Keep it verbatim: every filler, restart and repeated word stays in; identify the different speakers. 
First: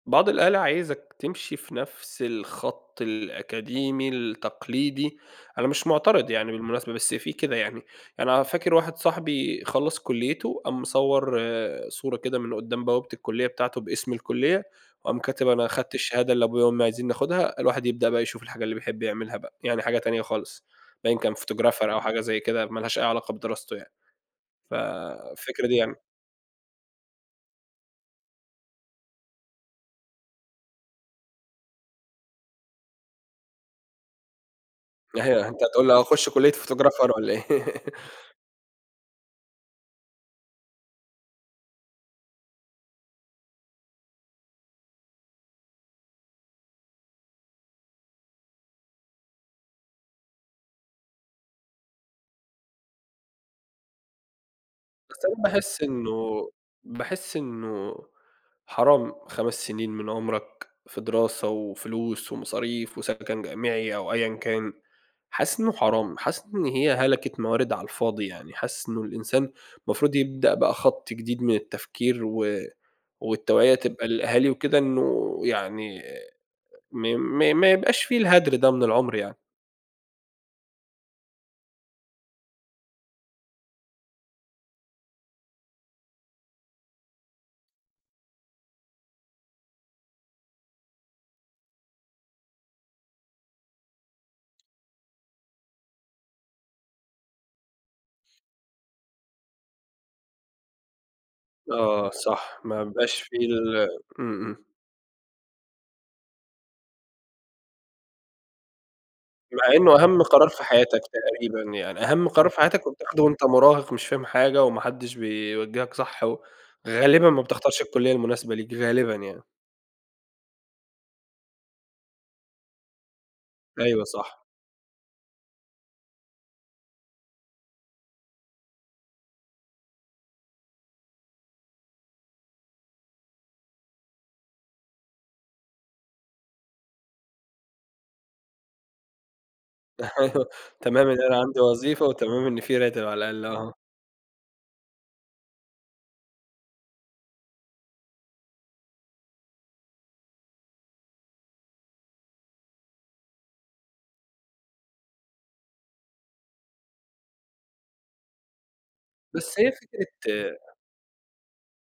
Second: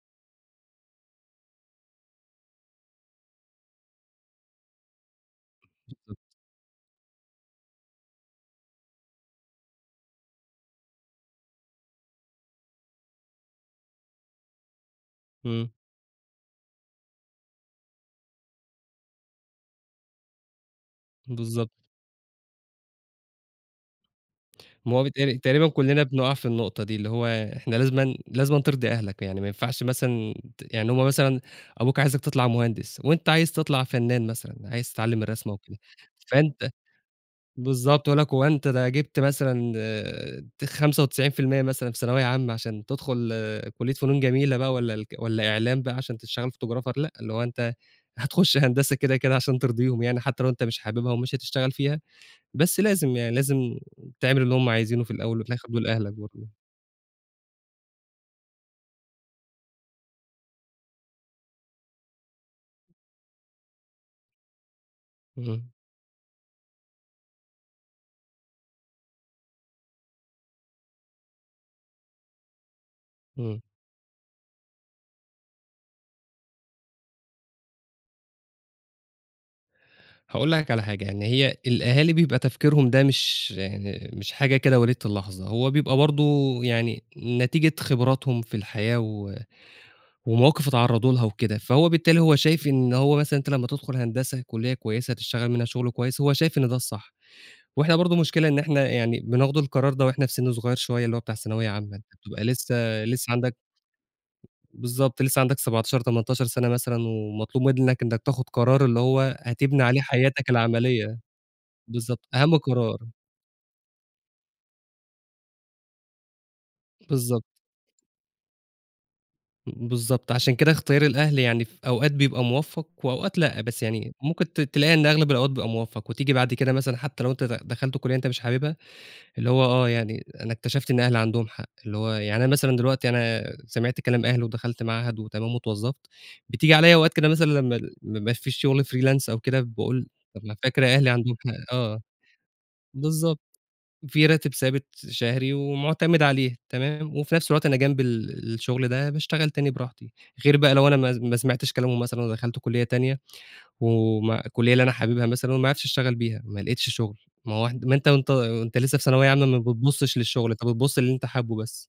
Speaker 1: بعض الأهالي، عايزك تمشي في نفس الخط الأكاديمي، التقليدي، أنا مش
Speaker 2: بالضبط.
Speaker 1: معترِض يعني بالمناسبة، بس في كده يعني يعني أنا فاكر واحد صاحبي خلّص كُلّيته، قام مصور صورة كده من قُدّام بوابة الكُلّية بتاعته باسم الكُلّية، وقام كاتب "أنا
Speaker 2: إمم.
Speaker 1: خدت الشهادة اللي أبويا وأمي عايزينني آخُدها، الواحد يبدأ بقى يشوف الحاجة اللي بيحب يعملها بقى." يعني حاجة تانية خالص، باين كان
Speaker 2: بالضبط.
Speaker 1: photographer أو حاجة زي كده، ما لهاش أي علاقة بدراسته يعني. ف
Speaker 2: ما هو بيتهيّأ لي
Speaker 1: الفكرة
Speaker 2: تقريبًا
Speaker 1: دي يعني.
Speaker 2: كلّنا بنُقع في النقطة دي، اللي هو إحنا لازمًا، لازمًا ترضي أهلك، يعني ما ينفعش مثلًا ت يعني هُم مثلًا أبوك عايزك تطلَع مهندس وأنت عايز تطلَع فنان مثلًا، عايز تتعلّم الرسم أو
Speaker 1: أنت
Speaker 2: كده،
Speaker 1: هتقول لي أخش كلية
Speaker 2: فأنت
Speaker 1: photographer والّا إيه.
Speaker 2: بالضبط يقول لك هو أنت ده جبت مثلًا ت خمسة وتسعين في المِيّة مثلًا في ثانوية عامة، عشان تدخُل كُلّية فنون جميلة بقى والّا الك إعلام بقى عشان تشتغل photographer لأ، اللي هو أنت هتخش هندسة كده، كده، عشان ترضيهم، يعني حتى لو أنت مش حاببها ومش هتشتغل فيها، بس لازم يعني، لازم تعمل اللي هم عايزينه في
Speaker 1: بس
Speaker 2: الأول
Speaker 1: أنا
Speaker 2: وفي الآخِر
Speaker 1: باحس
Speaker 2: دول أهلك
Speaker 1: إنه
Speaker 2: برضه.
Speaker 1: باحس إنه حرام خَمس سنين من عُمرك في دراسة وفلوس ومصاريف وسكَن جامعي أو أيًا كان، حاسس
Speaker 2: اهم.
Speaker 1: إنه حرام، حاسس إن هي هلَكة موارد على الفاضي، يعني حاسس إنه الإنسان المفروض يبدأ بقى خط جديد من التفكير و
Speaker 2: إمم.
Speaker 1: والتوعية تبقى للأهالي وكده إنه يعني ما ما ما يبقاش في الهَدر ده من العُمر يعني.
Speaker 2: هاقول لك على حاجة، يعني هي الأهالي بيبقى تفكيرهم ده مش مش حاجة كده وليدة اللحظة، هو بيبقى برضه يعني نتيجة خِبراتهم في الحياة و ومواقِف اتعرّضوا لها وكده. فهو بالتالي، هو شايف إن هو مثلًا أنت لما تدخُل هندسة، كُلّية كويسة هتشتغل منها شُغل كويس، هو شايف إن ده الصح. وإحنا برضه مشكلة إن إحنا يعني بناخد القرار ده وإحنا في سِن صغير شوية، اللي هو بتاع ثانوية عامة، أنت
Speaker 1: آه
Speaker 2: بتبقى
Speaker 1: صح،
Speaker 2: لسه
Speaker 1: ما بيبقاش
Speaker 2: لسه
Speaker 1: في
Speaker 2: عَندك
Speaker 1: ال إمم، إمم.
Speaker 2: بالضبط لسه عندك سبعتاشر، تمنتاشر سَنة مثلًا ومطلوب منك إنك تاخد قرار اللي هو
Speaker 1: مع
Speaker 2: هتبني عليه
Speaker 1: إنه أهم
Speaker 2: حياتك
Speaker 1: قرار في حياتك
Speaker 2: العملية،
Speaker 1: تقريبًا، يعني أهم
Speaker 2: بالضبط،
Speaker 1: قرار
Speaker 2: أهم
Speaker 1: في حياتك
Speaker 2: قرار.
Speaker 1: وبتاخده وأنت مُراهق مش فاهم حاجة وما حدش بيوجِّهك صح و غالبًا ما
Speaker 2: بالضبط.
Speaker 1: بتختارش الكُلّية المناسبة ليك، غالبًا يعني.
Speaker 2: بالضبط، عشان كده إختيار الأهل يعني في أوقات بيبقى مُوفّق وأوقات لأ، بس
Speaker 1: أيوه
Speaker 2: يعني
Speaker 1: صح.
Speaker 2: ممكن ت تلاقي إن أغلب الأوقات بيبقى مُوفّق وتيجي بعد كده مثلًا، حتى لو أنت د دخَلت كُلّية أنت مش حاببها، اللي هو آه، يعني أنا اكتشفت إن أهلي عَندهم حق، اللي هو يعني أنا مثلًا دلوقتي أنا سمعت كلام أهلي ودخَلت معهد وتمام واتوظّفت، بتيجي عليَّ أوقات كده مثلًا، لما ال ما يبقاش في شغل freelance أو كده، باقول
Speaker 1: أيوه
Speaker 2: بابقى فاكر
Speaker 1: تمام،
Speaker 2: أهلي
Speaker 1: إن
Speaker 2: عندهم
Speaker 1: أنا عندي
Speaker 2: حق. آه،
Speaker 1: وظيفة وتمام إن في راتب على
Speaker 2: بالضبط،
Speaker 1: الأقل، آه.
Speaker 2: في راتب ثابت شهري ومُعتمِد عليه، تمام، وفي نفس الوقت أنا جنب ال الشغل ده باشتغل تاني براحتي، غير بقى لو أنا ما ما سمَعتش كلامهم مثلًا ودخَلت كُلّية تانية وم والكُلّية اللي أنا حاببها مثلًا، وما عرِفتش أشتغل بيها، ما لقيتش شُغل، ما هو ما أنت وأنت لسه في ثانوية عامة ما
Speaker 1: بس هي
Speaker 2: بتبصش للشغل، أنت
Speaker 1: فكرة
Speaker 2: بتبص للي أنت حابُّه بس.